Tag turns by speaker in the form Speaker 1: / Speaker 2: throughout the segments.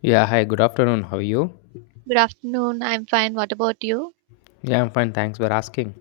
Speaker 1: Yeah, hi, good afternoon. How are you?
Speaker 2: Good afternoon. I'm fine. What about you?
Speaker 1: Yeah, I'm fine. Thanks for asking.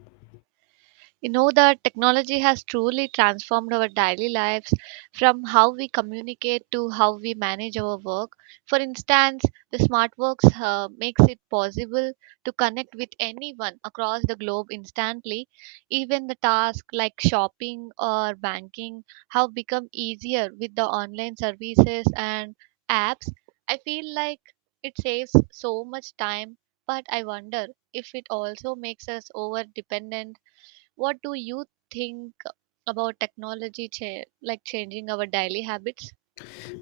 Speaker 2: You know that technology has truly transformed our daily lives, from how we communicate to how we manage our work. For instance, the smartworks makes it possible to connect with anyone across the globe instantly. Even the tasks like shopping or banking have become easier with the online services and apps. I feel like it saves so much time, but I wonder if it also makes us over dependent. What do you think about technology like changing our daily habits?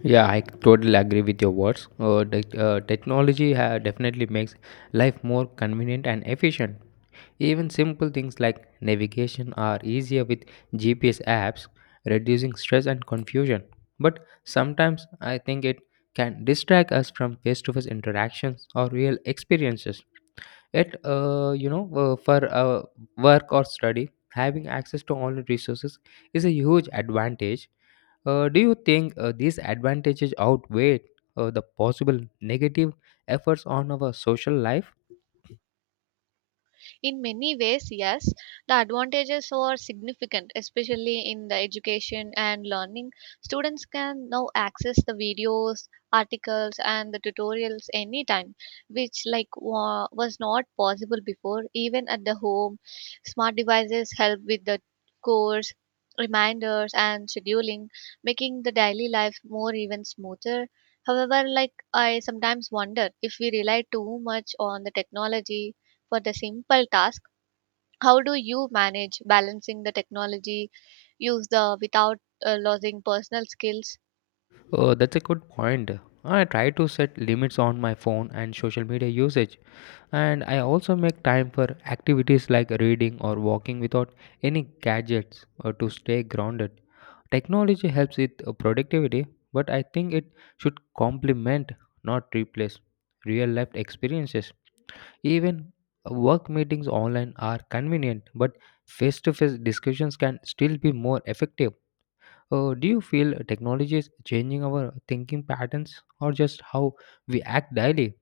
Speaker 1: Yeah, I totally agree with your words. Technology definitely makes life more convenient and efficient. Even simple things like navigation are easier with GPS apps, reducing stress and confusion. But sometimes I think it can distract us from face to face interactions or real experiences. Yet, for work or study, having access to online resources is a huge advantage. Do you think these advantages outweigh the possible negative efforts on our social life?
Speaker 2: In many ways, yes, the advantages are significant, especially in the education and learning. Students can now access the videos, articles, and the tutorials anytime, which was not possible before. Even at the home, smart devices help with the course reminders and scheduling, making the daily life more even smoother. However, like I sometimes wonder if we rely too much on the technology for the simple task. How do you manage balancing the technology use the without losing personal skills?
Speaker 1: That's a good point. I try to set limits on my phone and social media usage, and I also make time for activities like reading or walking without any gadgets or to stay grounded. Technology helps with productivity, but I think it should complement, not replace, real life experiences. Even work meetings online are convenient, but face to face discussions can still be more effective. Do you feel technology is changing our thinking patterns or just how we act daily?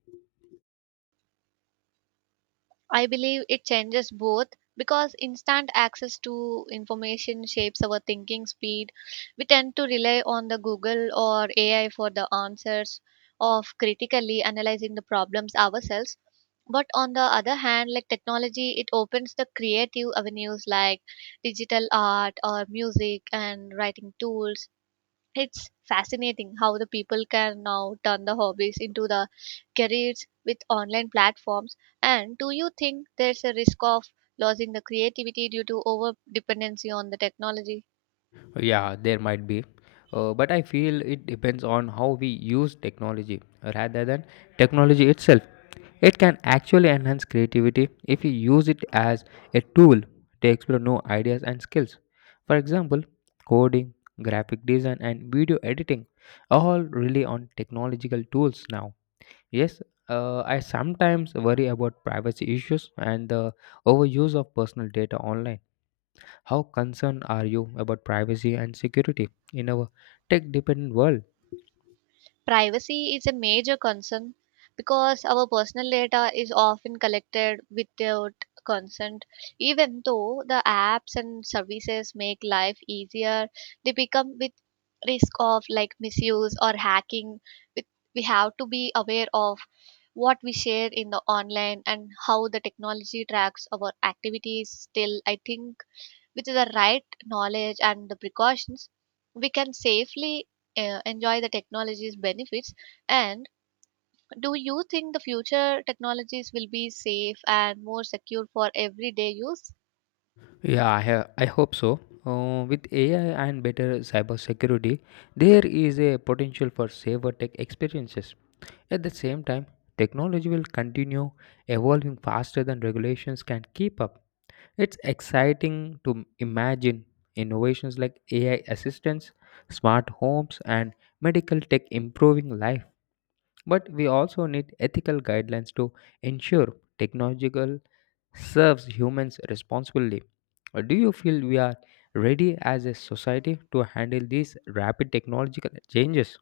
Speaker 2: I believe it changes both, because instant access to information shapes our thinking speed. We tend to rely on the google or ai for the answers of critically analyzing the problems ourselves. But on the other hand, like, technology it opens the creative avenues like digital art or music and writing tools. It's fascinating how the people can now turn the hobbies into the careers with online platforms. And do you think there's a risk of losing the creativity due to over dependency on the technology?
Speaker 1: Yeah, there might be. But I feel it depends on how we use technology rather than technology itself. It can actually enhance creativity if you use it as a tool to explore new ideas and skills. For example, coding, graphic design, and video editing are all rely on technological tools now. Yes, I sometimes worry about privacy issues and the overuse of personal data online. How concerned are you about privacy and security in our tech dependent world?
Speaker 2: Privacy is a major concern, because our personal data is often collected without consent. Even though the apps and services make life easier, they become with risk of like misuse or hacking. With- we have to be aware of what we share in the online and how the technology tracks our activities. Still, I think with the right knowledge and the precautions, we can safely enjoy the technology's benefits. And do you think the future technologies will be safe and more secure for everyday use?
Speaker 1: Yeah, I hope so. With AI and better cybersecurity, there is a potential for safer tech experiences. At the same time, technology will continue evolving faster than regulations can keep up. It's exciting to imagine innovations like AI assistance, smart homes, and medical tech improving life. But we also need ethical guidelines to ensure technological serves humans responsibly. Do you feel we are ready as a society to handle these rapid technological changes?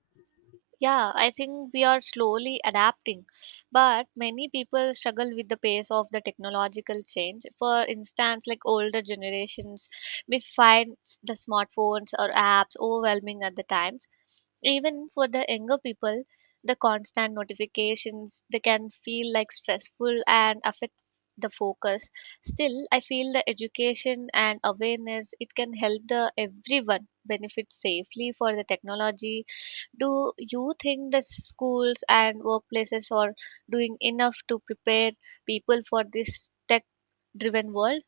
Speaker 2: Yeah, I think we are slowly adapting, but many people struggle with the pace of the technological change. For instance, like, older generations may find the smartphones or apps overwhelming at the times. Even for the younger people, the constant notifications they can feel like stressful and affect the focus. Still, I feel the education and awareness it can help the everyone benefit safely for the technology. Do you think the schools and workplaces are doing enough to prepare people for this tech driven world?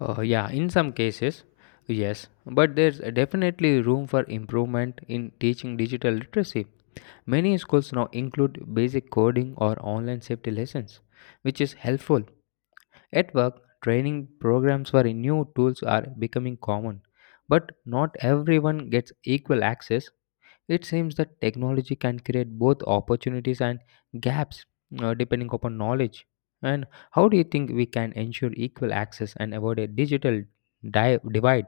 Speaker 1: Yeah, in some cases, yes, but there's definitely room for improvement in teaching digital literacy. Many schools now include basic coding or online safety lessons, which is helpful. At work, training programs for new tools are becoming common, but not everyone gets equal access. It seems that technology can create both opportunities and gaps depending upon knowledge. And how do you think we can ensure equal access and avoid a digital divide?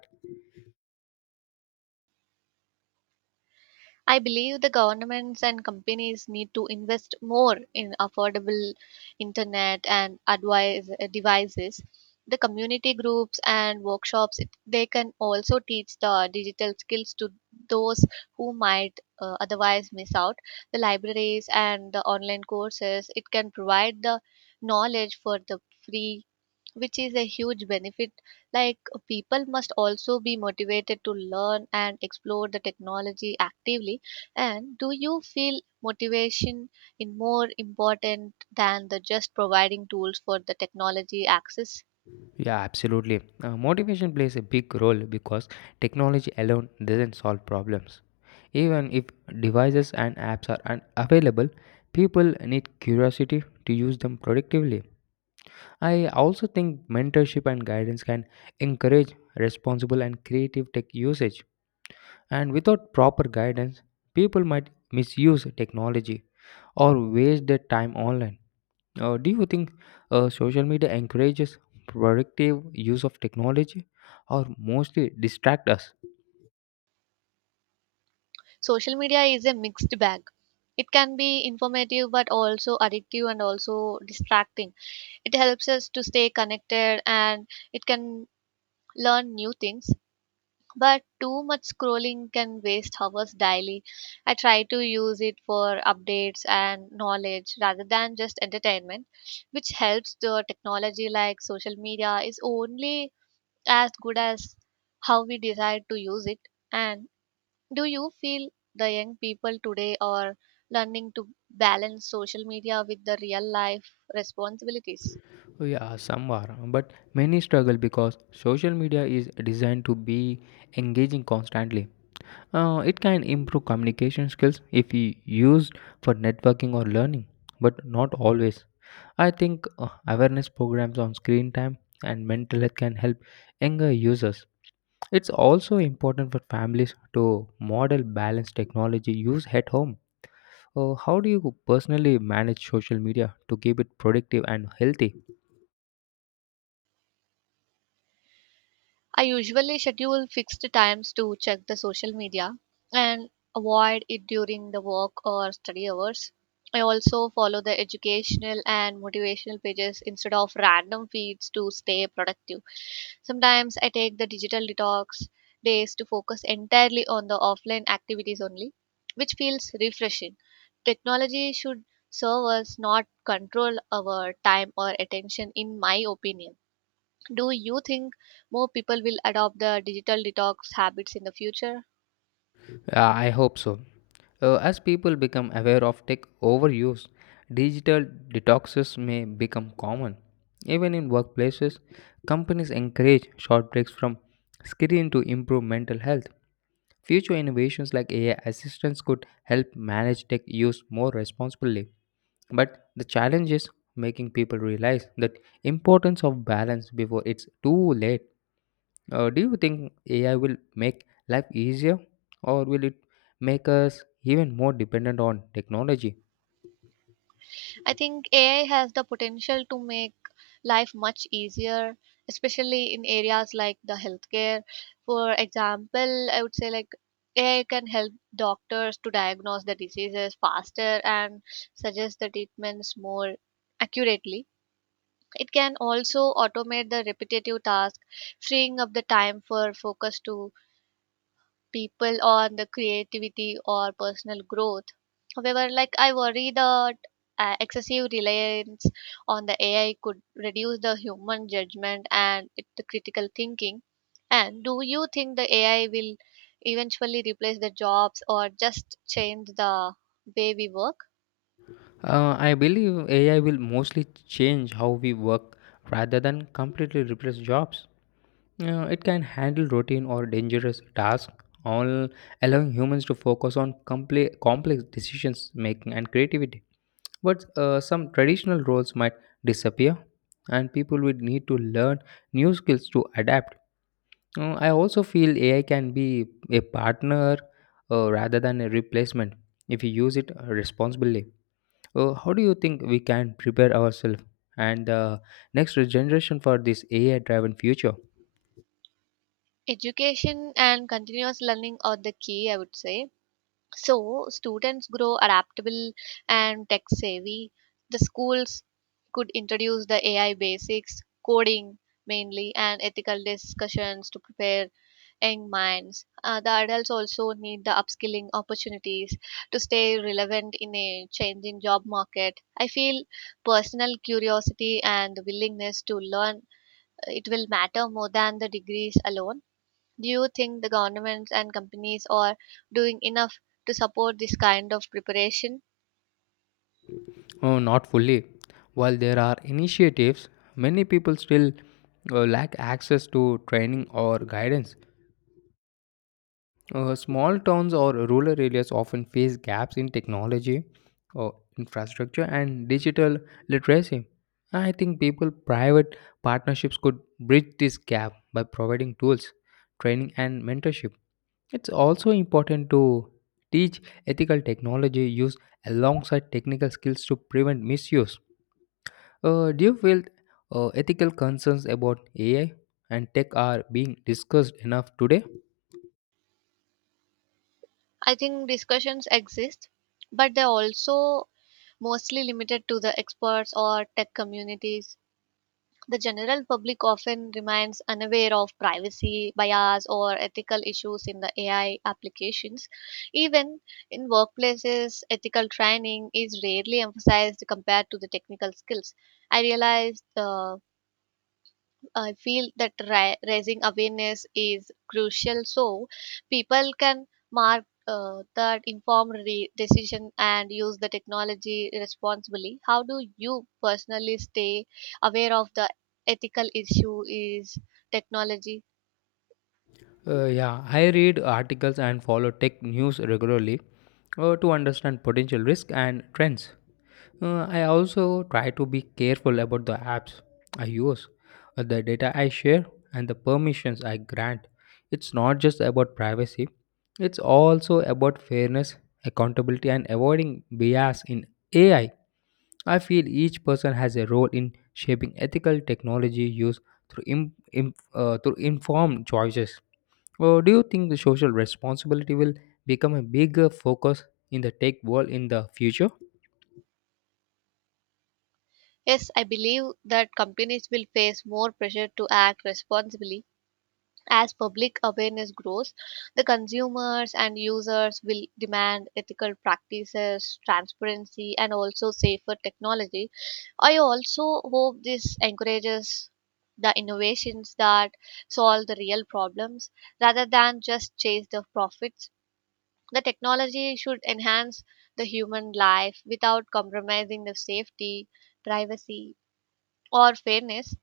Speaker 2: I believe the governments and companies need to invest more in affordable internet and advise, devices. The community groups and workshops they can also teach the digital skills to those who might otherwise miss out. The libraries and the online courses it can provide the knowledge for the free, which is a huge benefit. Like, people must also be motivated to learn and explore the technology actively. And do you feel motivation is more important than the just providing tools for the technology access?
Speaker 1: Yeah, absolutely. Motivation plays a big role because technology alone doesn't solve problems. Even if devices and apps are available, people need curiosity to use them productively. I also think mentorship and guidance can encourage responsible and creative tech usage. And without proper guidance, people might misuse technology or waste their time online. Do you think social media encourages productive use of technology or mostly distract us?
Speaker 2: Social media is a mixed bag. It can be informative, but also addictive and also distracting. It helps us to stay connected, and it can learn new things, but too much scrolling can waste hours daily. I try to use it for updates and knowledge rather than just entertainment, which helps the technology. Like, social media is only as good as how we decide to use it. And do you feel the young people today are learning to balance social media with the real life responsibilities?
Speaker 1: Oh, yeah, some are, but many struggle because social media is designed to be engaging constantly. It can improve communication skills if you used for networking or learning, but not always. I think awareness programs on screen time and mental health can help younger users. It's also important for families to model balanced technology use at home. How do you personally manage social media to keep it productive and healthy?
Speaker 2: I usually schedule fixed times to check the social media and avoid it during the work or study hours. I also follow the educational and motivational pages instead of random feeds to stay productive. Sometimes I take the digital detox days to focus entirely on the offline activities only, which feels refreshing. Technology should serve us, not control our time or attention, in my opinion. Do you think more people will adopt the digital detox habits in the future?
Speaker 1: I hope so. As people become aware of tech overuse, digital detoxes may become common. Even in workplaces, companies encourage short breaks from screen to improve mental health. Future innovations like AI assistants could help manage tech use more responsibly. But the challenge is making people realize that importance of balance before it's too late. Do you think AI will make life easier or will it make us even more dependent on technology?
Speaker 2: I think ai has the potential to make life much easier, especially in areas like the healthcare. For example, I would say, like, ai can help doctors to diagnose the diseases faster and suggest the treatments more accurately. It can also automate the repetitive tasks, freeing up the time for focus to people on the creativity or personal growth. However, like, I worry that excessive reliance on the AI could reduce the human judgment and the critical thinking. And do you think the AI will eventually replace the jobs or just change the way we work?
Speaker 1: I believe AI will mostly change how we work rather than completely replace jobs. It can handle routine or dangerous tasks, all allowing humans to focus on complex decisions making and creativity. But some traditional roles might disappear, and people will need to learn new skills to adapt. I also feel AI can be a partner rather than a replacement if you use it responsibly. How do you think we can prepare ourselves and the next generation for this AI driven future?
Speaker 2: Education and continuous learning are the key, I would say. So students grow adaptable and tech savvy. The schools could introduce the AI basics, coding mainly, and ethical discussions to prepare young minds. The adults also need the upskilling opportunities to stay relevant in a changing job market. I feel personal curiosity and the willingness to learn it will matter more than the degrees alone. Do you think the governments and companies are doing enough to support this kind of preparation?
Speaker 1: Oh, not fully. While there are initiatives, many people still lack access to training or guidance. Small towns or rural areas often face gaps in technology, uh, infrastructure, and digital literacy. I think people private partnerships could bridge this gap by providing tools, training, and mentorship. It's also important to teach ethical technology use alongside technical skills to prevent misuse. Do you feel ethical concerns about AI and tech are being discussed enough today?
Speaker 2: I think discussions exist, but they're also mostly limited to the experts or tech communities. The general public often remains unaware of privacy bias or ethical issues in the AI applications. Even in workplaces, ethical training is rarely emphasized compared to the technical skills. I realized uh, I feel that raising awareness is crucial so people can mark that informed decision and use the technology responsibly. How do you personally stay aware of the ethical issue is technology?
Speaker 1: Yeah, I read articles and follow tech news regularly to understand potential risk and trends. I also try to be careful about the apps I use, the data I share, and the permissions I grant. It's not just about privacy, it's also about fairness, accountability, and avoiding bias in AI. I feel each person has a role in shaping ethical technology use through, through informed choices. Or do you think the social responsibility will become a bigger focus in the tech world in the future?
Speaker 2: Yes, I believe that companies will face more pressure to act responsibly. As public awareness grows, the consumers and users will demand ethical practices, transparency, and also safer technology. I also hope this encourages the innovations that solve the real problems rather than just chase the profits. The technology should enhance the human life without compromising the safety, privacy, or fairness.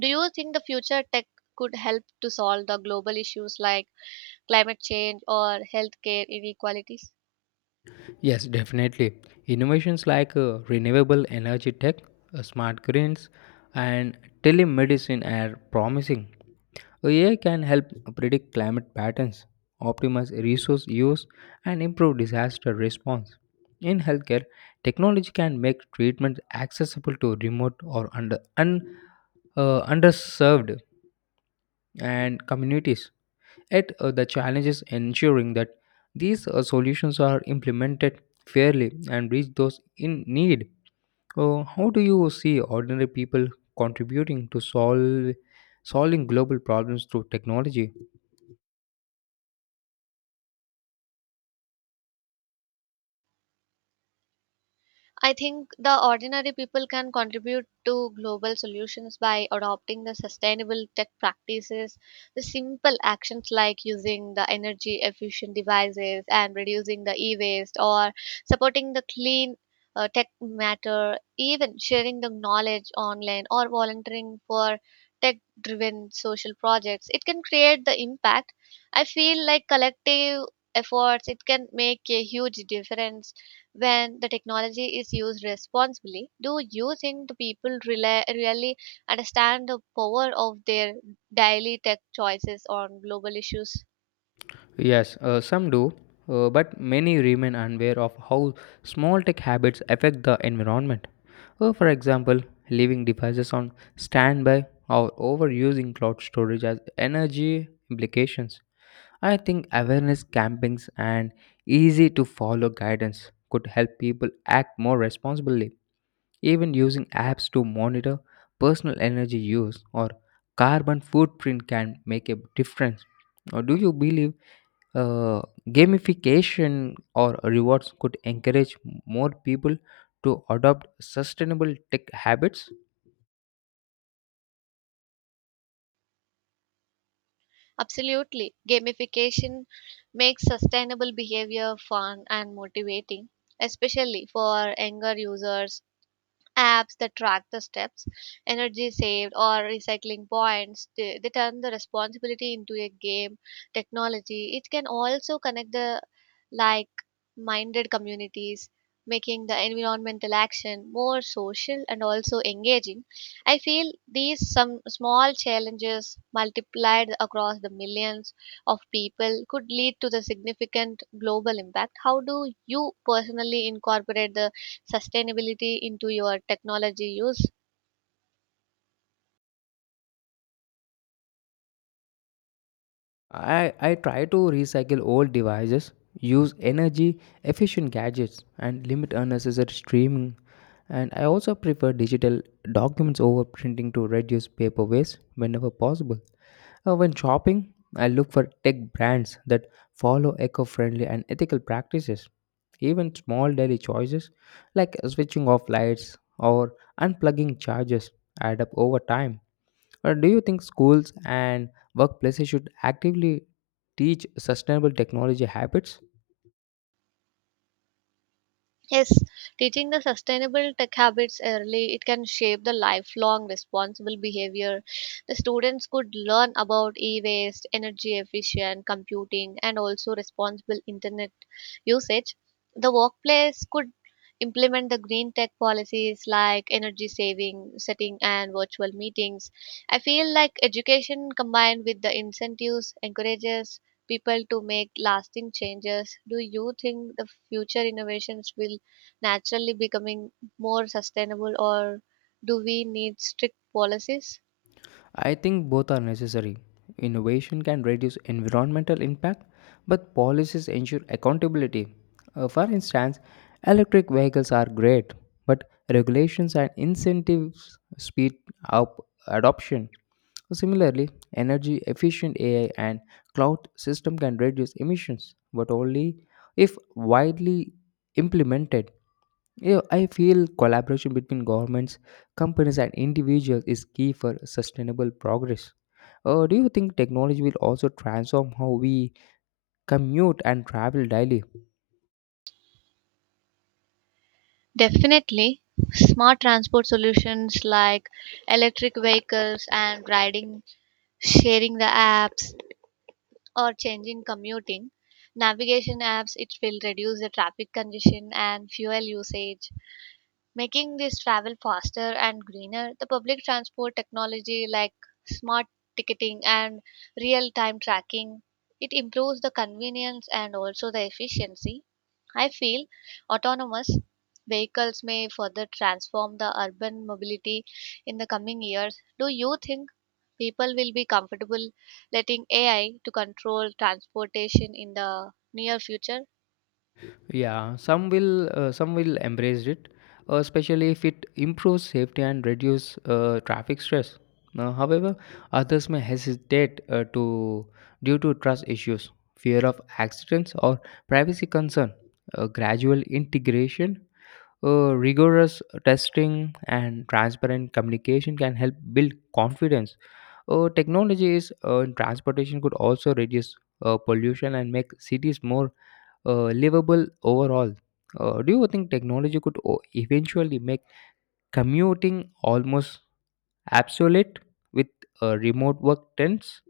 Speaker 2: Do you think the future tech could help to solve the global issues like climate change, or healthcare inequalities?
Speaker 1: Yes, definitely. Innovations like renewable energy tech, smart grids, and telemedicine are promising. So, AI can help predict climate patterns, optimize resource use, and improve disaster response. In healthcare, technology can make treatment accessible to remote or underserved and communities. Yet, the challenge is ensuring that these solutions are implemented fairly and reach those in need. How do you see ordinary people contributing to solve solving global problems through technology?
Speaker 2: I think the ordinary people can contribute to global solutions by adopting the sustainable tech practices, the simple actions like using the energy efficient devices and reducing the e waste, or supporting the clean tech matter, even sharing the knowledge online or volunteering for tech driven social projects. It can create the impact. I feel like collective efforts it can make a huge difference when the technology is used responsibly. Do you think the people rela really understand the power of their daily tech choices on global issues?
Speaker 1: Yes, some do, but many remain unaware of how small tech habits affect the environment. For example, leaving devices on standby or overusing cloud storage has energy implications. I think awareness campings and easy to follow guidance could help people act more responsibly. Even using apps to monitor personal energy use or carbon footprint can make a difference. Or do you believe? Uh, Gamification or rewards could encourage more people to adopt sustainable tech habits.
Speaker 2: Absolutely. Gamification makes sustainable behavior fun and motivating, especially for younger users. Apps that track the steps, energy saved, or recycling points, they turn the responsibility into a game technology. It can also connect the like minded communities, making the environmental action more social and also engaging. I feel these some small challenges multiplied across the millions of people could lead to the significant global impact. How do you personally incorporate the sustainability into your technology use?
Speaker 1: I try to recycle old devices, use energy efficient gadgets, and limit unnecessary streaming. And I also prefer digital documents over printing to reduce paper waste whenever possible. When shopping, I look for tech brands that follow eco friendly and ethical practices. Even small daily choices like switching off lights or unplugging chargers add up over time. Or do you think schools and workplaces should actively teach sustainable technology habits?
Speaker 2: Yes, teaching the sustainable tech habits early, it can shape the lifelong responsible behavior. The students could learn about e-waste, energy efficient computing, and also responsible internet usage. The workplace could implement the green tech policies like energy saving, setting, and virtual meetings. I feel like education combined with the incentives encourages people to make lasting changes. Do you think the future innovations will naturally becoming more sustainable, or do we need strict policies?
Speaker 1: I think both are necessary. Innovation can reduce environmental impact, but policies ensure accountability. For instance, electric vehicles are great, but regulations and incentives speed up adoption. Similarly, energy efficient AI and cloud system can reduce emissions, but only if widely implemented. Yeah, I feel collaboration between governments, companies and individuals is key for sustainable progress. Do you think technology will also transform how we commute and travel daily?
Speaker 2: Definitely, smart transport solutions like electric vehicles and riding, sharing the apps, or changing commuting. Navigation apps, it will reduce the traffic congestion and fuel usage, making this travel faster and greener. The public transport technology like smart ticketing and real-time tracking, it improves the convenience and also the efficiency. I feel autonomous vehicles may further transform the urban mobility in the coming years. Do you think people will be comfortable letting AI to control transportation in the near future?
Speaker 1: Yeah, some will embrace it, especially if it improves safety and reduce traffic stress. However, others may hesitate to due to trust issues, fear of accidents, or privacy concern. Gradual integration. Rigorous testing and transparent communication can help build confidence. Technologies in transportation could also reduce pollution and make cities more livable overall. Do you think technology could eventually make commuting almost obsolete with remote work trends?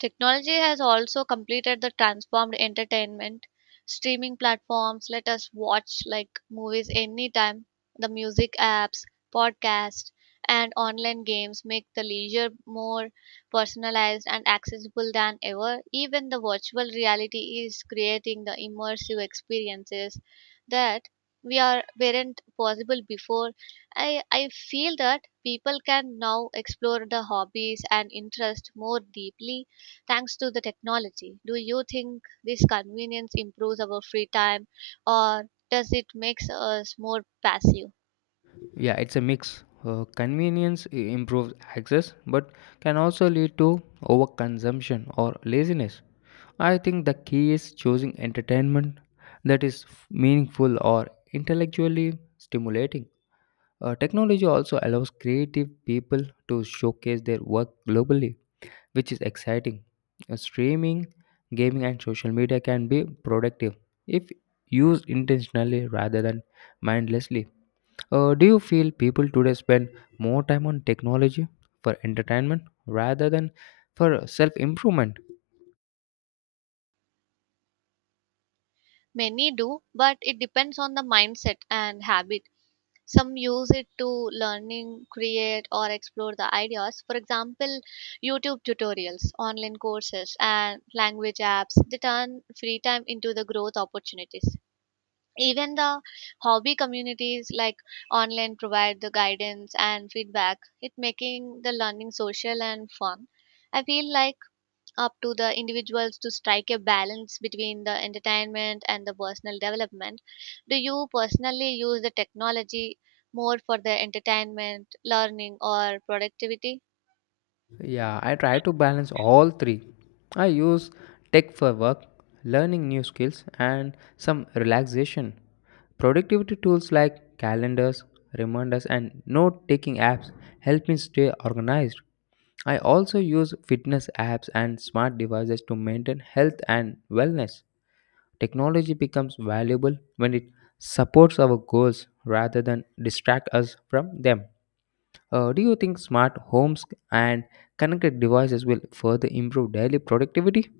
Speaker 2: Technology has also completed the transformed entertainment. Streaming platforms let us watch like movies anytime. The music apps, podcasts, and online games make the leisure more personalized and accessible than ever. Even the virtual reality is creating the immersive experiences that we are weren't possible before. I feel that people can now explore the hobbies and interest more deeply thanks to the technology. Do you think this convenience improves our free time, or does it makes us more passive?
Speaker 1: Yeah, it's a mix. Convenience improves access, but can also lead to overconsumption or laziness. I think the key is choosing entertainment that is meaningful or intellectually stimulating. Technology also allows creative people to showcase their work globally, which is exciting. Streaming, gaming, and social media can be productive if used intentionally rather than mindlessly. Do you feel people today spend more time on technology for entertainment rather than for self improvement?
Speaker 2: Many do, but it depends on the mindset and habit. Some use it to learning, create, or explore the ideas. For example, YouTube tutorials, online courses, and language apps. They turn free time into the growth opportunities. Even the hobby communities like online provide the guidance and feedback it making the learning social and fun. I feel like up to the individuals to strike a balance between the entertainment and the personal development. Do you personally use the technology more for the entertainment learning or productivity?
Speaker 1: Yeah, I try to balance all three. I use tech for work, learning new skills, and some relaxation. Productivity tools like calendars, reminders, and note taking apps help me stay organized. I also use fitness apps and smart devices to maintain health and wellness. Technology becomes valuable when it supports our goals rather than distract us from them. Do you think smart homes and connected devices will further improve daily productivity?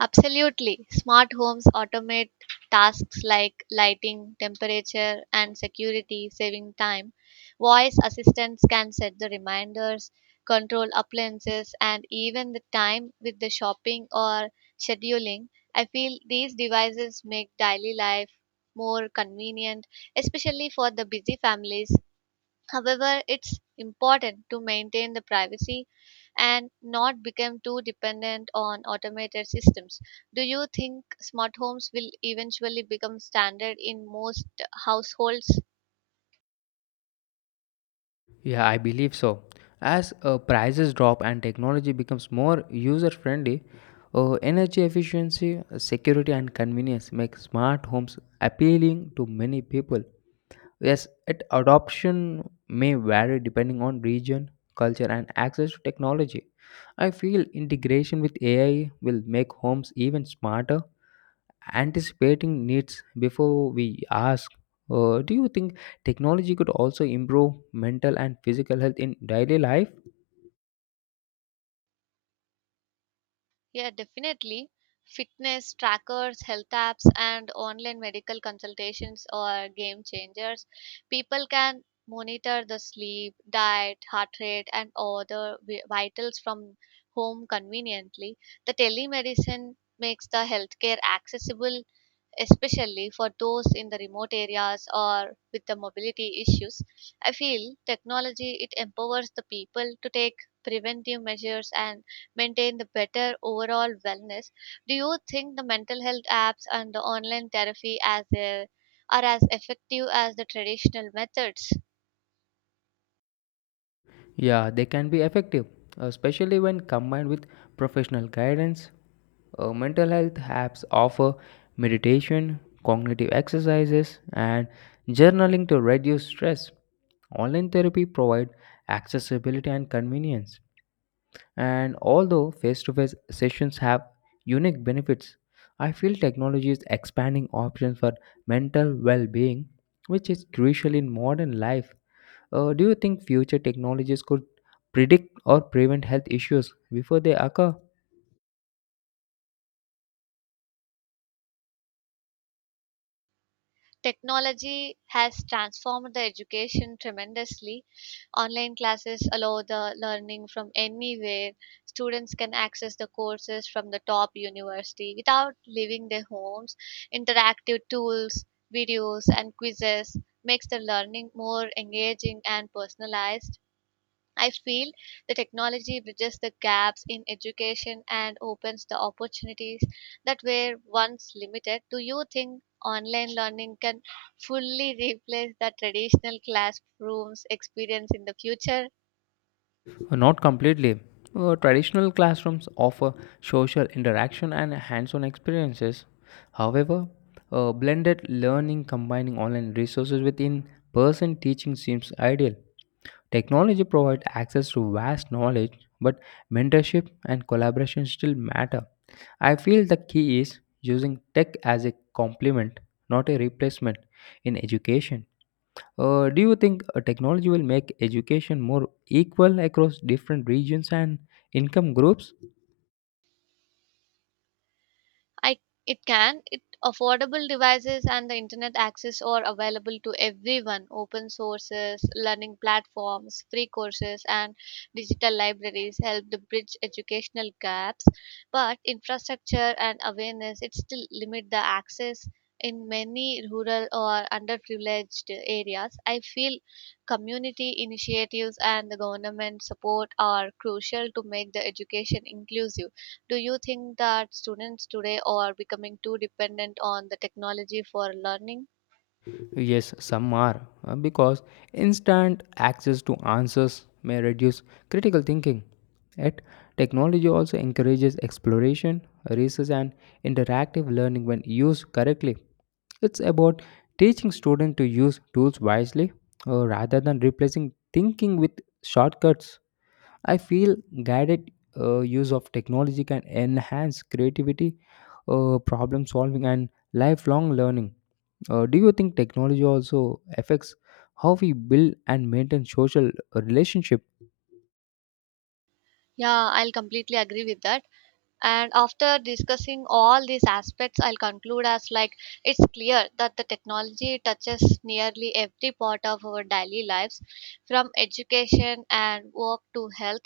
Speaker 2: Absolutely. Smart homes automate tasks like lighting, temperature, and security, saving time. Voice assistants can set the reminders, control appliances, and even the time with the shopping or scheduling. I feel these devices make daily life more convenient, especially for the busy families. However, it's important to maintain the privacy and not become too dependent on automated systems. Do you think smart homes will eventually become standard in most households?
Speaker 1: Yeah, I believe so. As prices drop and technology becomes more user friendly, energy efficiency, security, and convenience make smart homes appealing to many people. Yes, it adoption may vary depending on region, culture, and access to technology. I feel integration with AI will make homes even smarter anticipating needs before we ask. Do you think technology could also improve mental and physical health in daily life?
Speaker 2: Yeah, definitely. Fitness trackers, health apps, and online medical consultations are game changers. People can monitor the sleep, diet, heart rate, and other vitals from home conveniently. The telemedicine makes the healthcare accessible, especially for those in the remote areas or with the mobility issues. I feel technology it empowers the people to take preventive measures and maintain the better overall wellness. Do you think the mental health apps and the online therapy as a, are as effective as the traditional methods?
Speaker 1: Yeah, they can be effective, especially when combined with professional guidance. Mental health apps offer meditation, cognitive exercises, and journaling to reduce stress. Online therapy provide accessibility and convenience, and although face to face sessions have unique benefits, I feel technology is expanding options for mental well being, which is crucial in modern life. Do you think future technologies could predict or prevent health issues before they occur?
Speaker 2: Technology has transformed the education tremendously. Online classes allow the learning from anywhere. Students can access the courses from the top university without leaving their homes. Interactive tools, videos and quizzes makes the learning more engaging and personalized. I feel the technology bridges the gaps in education and opens the opportunities that were once limited. Do you think online learning can fully replace the traditional classrooms experience in the future?
Speaker 1: Not completely. Traditional classrooms offer social interaction and hands on experiences. However, blended learning combining online resources with in person teaching seems ideal. Technology provides access to vast knowledge, but mentorship and collaboration still matter. I feel the key is using tech as a complement, not a replacement in education. Do you think technology will make education more equal across different regions and income groups?
Speaker 2: I it can it affordable devices and the internet access are available to everyone. Open sources learning platforms, free courses and digital libraries help to bridge educational gaps, but infrastructure and awareness it still limit the access in many rural or underprivileged areas. I feel community initiatives and the government support are crucial to make the education inclusive. Do you think that students today are becoming too dependent on the technology for learning?
Speaker 1: Yes, some are, because instant access to answers may reduce critical thinking. Yet, technology also encourages exploration, research, and interactive learning when used correctly. It's about teaching students to use tools wisely rather than replacing thinking with shortcuts. I feel guided use of technology can enhance creativity, problem solving, and lifelong learning. Do you think technology also affects how we build and maintain social relationship?
Speaker 2: Yeah, I'll completely agree with that. And after discussing all these aspects, I'll conclude as like, it's clear that the technology touches nearly every part of our daily lives. From education and work to health,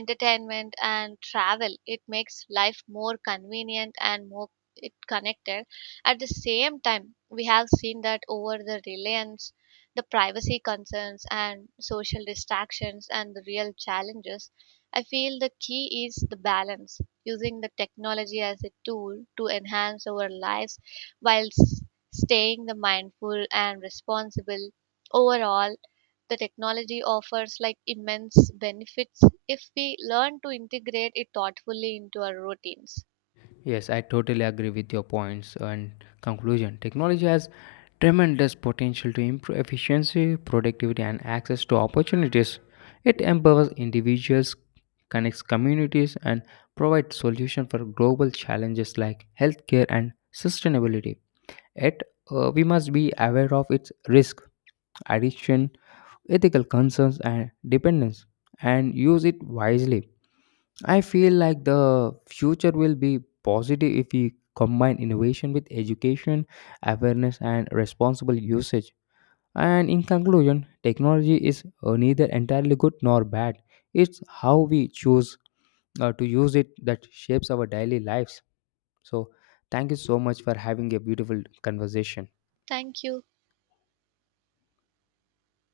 Speaker 2: entertainment and travel, it makes life more convenient and more, it connected. At the same time, we have seen that over the reliance, the privacy concerns and social distractions and the real challenges, I feel the key is the balance, using the technology as a tool to enhance our lives while staying the mindful and responsible. Overall, the technology offers like immense benefits if we learn to integrate it thoughtfully into our routines.
Speaker 1: Yes, I totally agree with your points and conclusion. Technology has tremendous potential to improve efficiency, productivity, and access to opportunities. It empowers individuals, connects communities, and provides solutions for global challenges like healthcare and sustainability. Yet, we must be aware of its risk, addiction, ethical concerns and dependence and use it wisely. I feel like the future will be positive if we combine innovation with education, awareness, and responsible usage. And in conclusion, technology is neither entirely good nor bad. It's how we choose to use it that shapes our daily lives. So, thank you so much for having a beautiful conversation.
Speaker 2: Thank you.